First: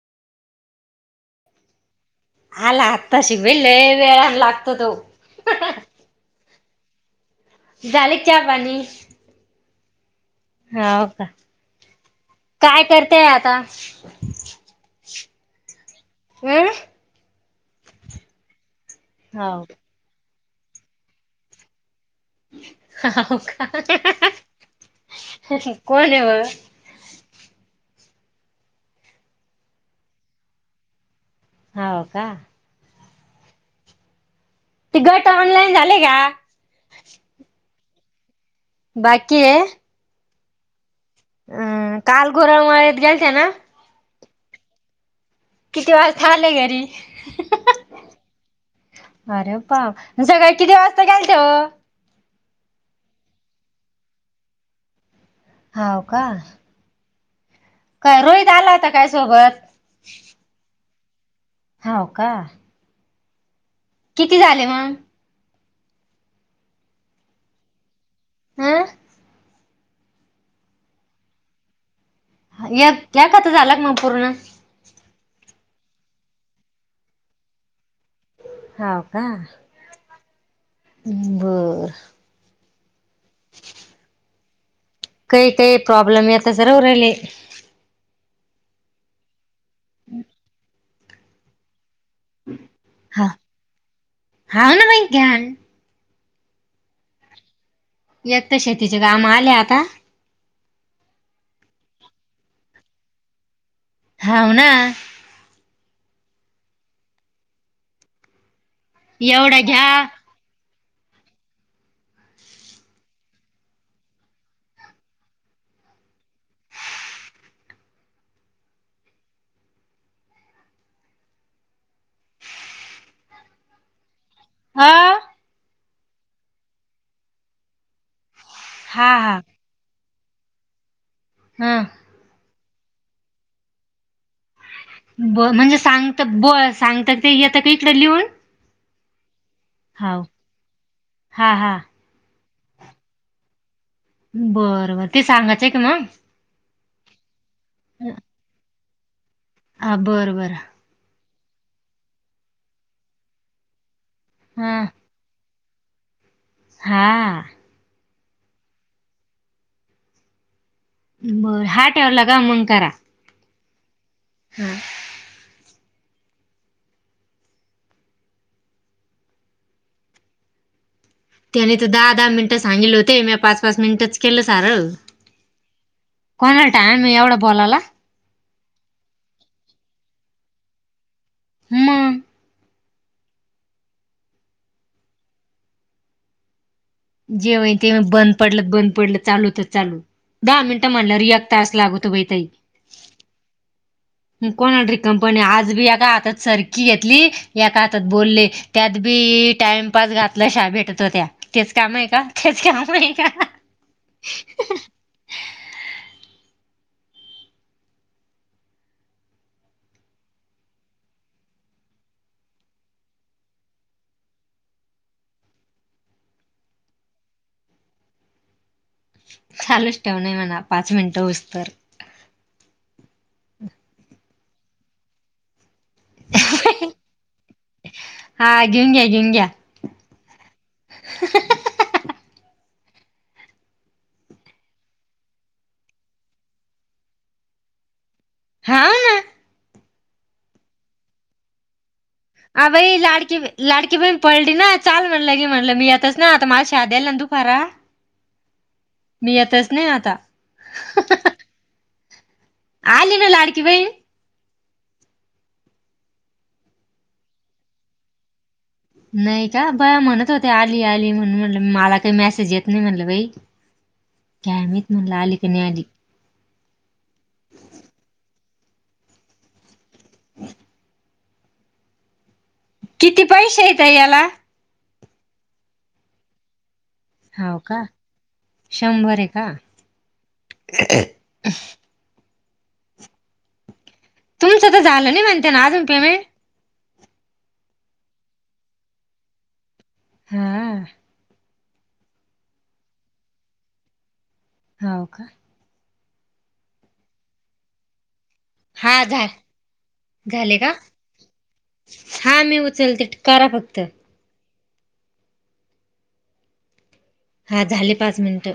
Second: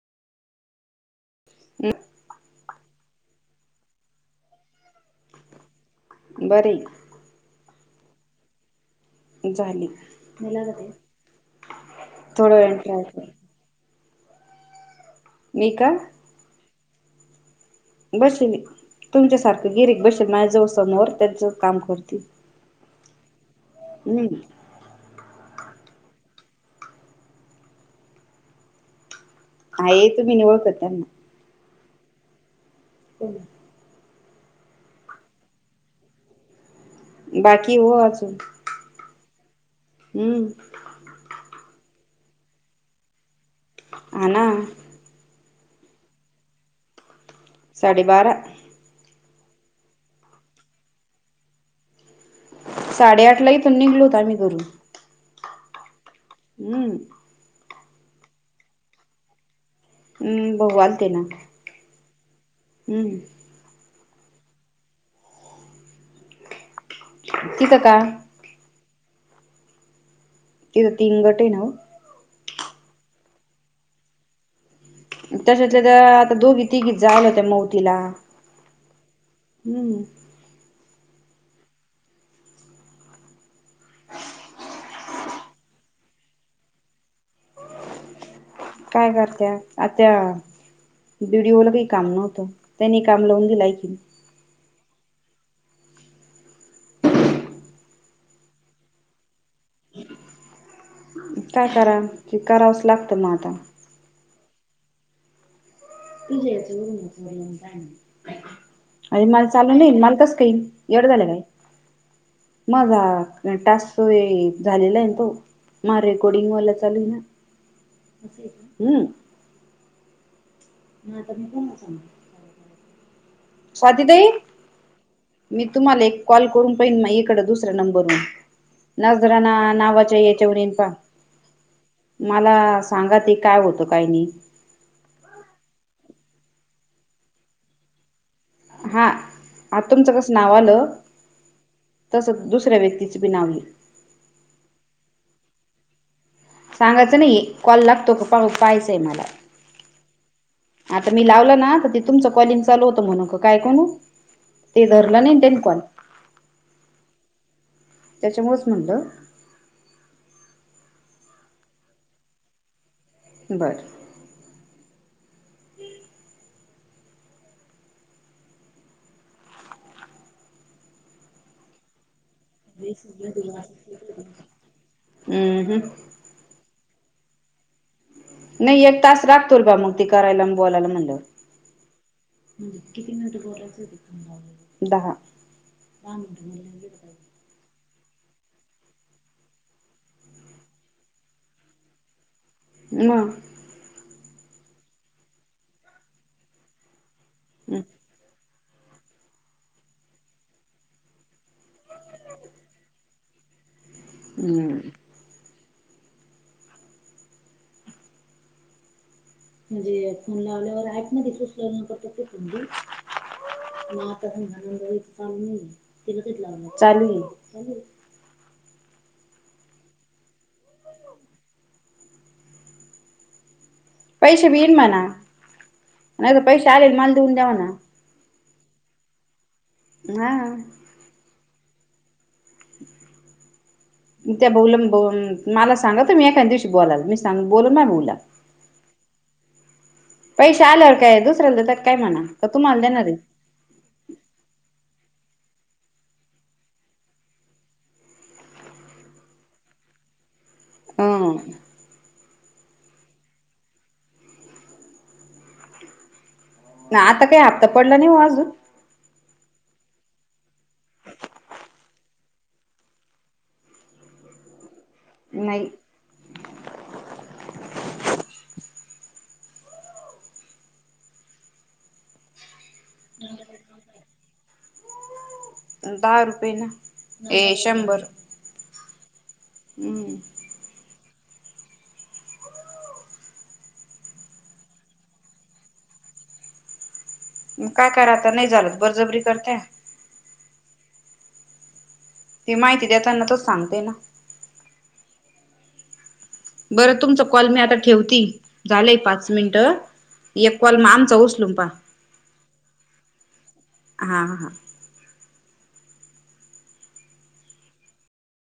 हम्म. आला आत्ता शि बाई लई वेळान लागतो. तो बरीय. झाले का? चाहा पाणी. झाले हाव का? थोड्या वेळाने काय ट्राय कर करतेय आता? मी का? ह. बसेल तुमच्या हाव सारखं गिरीक बसेन माझ्याजवळ समोर त्यांचं काम करतील. हो का? हम्म कोणेव. हा ये तुम्ही नि ओळखत त्यांना. हाव का? [inaudible] ते गट ऑनलाईन झाले का? बाकी हो आजून. बाकीये. अम्म. हम्म काल घोरळ मळेत ग्याल त्या ना. हना. किती वेळात आले घरी. साडे बारा अरे पा सगळी किती वाजता घ्यायच वो साडेआठ ला इथण निघलो होता आम्ही घरून हा हम्म काय रोहित आला होता काय सोबत? हम्म भाऊ आलते ना हो का? हम् किती झाले मग तिथं का हं तो तर तीन गोटे ना हो य एखादा तर झाला मग पूर्ण तसेतर आता दोघी तिघी जालं होत्या हाऊ तिला हम्म हम् बरं [inaudible] काही काही प्रॉब्लेम आहेता जराव राहिले काय करत्या आत्या विडिओला बाई काम नवत त्यांनी काम लावून दिलं ि ध््यान एक तर शेतीचे काम आले आता काय करा क करावंसं लागतं मग आता हव ना अरे मला एवढं चालू घ्या नाही मला तस काईल एढ झालं काय मझा तास झालेला आहे ना तो म रेकॉर्डिंगवाला चालू आहे ना हम् नाटम प स स्वातीताई हा तुमला कॉल करून दु्या हा हा नंबरवा च्या हा मला सांगा ते काय होतं काय नाही ब म्हणजे सांगत ब सांगता तेता कही इकडे लिहून हा आा तुमचं हाव कस नाव आलं हा हा तस दुसऱ्या व्यक्तीची बी नाव लिह बरं बर ते सांगायचं आहे क म सांगायचं नाही कॉल लागतो क पा पाहायचंय मला हा बरं बर आता मी लावलं ना तर तुमच कॉलिंग चालू होत म्ह काय कोणू हा ते धरलं नाही कोण हा त्याच्यामुच म्हणलं बर हा ठेवला का मंग करा बरं हम त्यानी तर दहा दहा मिनट सांग होते म पाच पाच मिनिट केलं सार हम् को टाईम आहे एवढा बोलायला नाही एक तास राखतो र बा मग ती करायला बोलायला म्हणलं [unintelligible] मग दहा जेवण ते बंद पडलं बंद पडलं चालू तर चालू दहा मिनिटं म्हणलं रियाक तास लागतो बाई ताई म [unintelligible] [inaudible] कोण आरी कंपनी आज बी एका हातात सरखी घेतली एका हातात बोलले [inaudible] त्यात बी टाइमपास घातलं शा भेटतो त्या तेच काम आहे का तेच काम आहे का [unintelligible] [inaudible] हम्म [unintelligible] [inaudible] म्हणजे हेफोन लावल्यावर ऍप मध्ये सुचल न करत तेमी [unintelligible] [inaudible] म [unintelligible] [inaudible] [inaudible] आता सजानंदच चाल नाही तिला क लाव चालू चालू [unintelligible] [inaudible] चालूच ठेवणे म्हणा पाच मिनटं होऊस तर पैसे बि येईन म्हणा नाही तरर पैसे आले माल देऊन दवाना हा घेऊन घ्या घेऊन घ्या हा [unintelligible] त्या ब मला सांगा तु मी एका दिवशी बोला मी सां बोल म बोला हा [inaudible] [unintelligible] पैसे आल्यावर काय दुसऱ्यांद [inaudible] [unintelligible] ह भई लाडकी लाडकी बण पडली ना चाल [unintelligible] [inaudible] म्हणलं की म्हणलं मी आतच ना आता माझ शाध्याला ना दु फारा [unintelligible] मी येतच नाही आता हं. [inaudible] आलीन लाडकी बाई. ना आता काही हापता पडला नाही ओ अजून नाही का बया म्हणत होते आली आली म्हणून म्हट मला काही मेसेज येत नाही म्हटलं बाई काय माहित म्हणला आली काय नाही आली. किती पैसे येत याला दहा रुपये ना ते हाव का? शंभर शंभर हे का हम्म. तुमचं तर झालं नाही म्हणत ना अजून पेमेंट काय करा आता नाही झाल बरजबरी करते. हं. ती माहिती देताना तो सांगते ना होव का? बरं तुमचा कॉल मी आता ठेवती. झालंय हा झा पाच मिनिट झाले एक का? कॉल म आमचा उचलून पहा. हा मी उचलते करा फक्त. हा हा. हा. झाले पाच मिनटं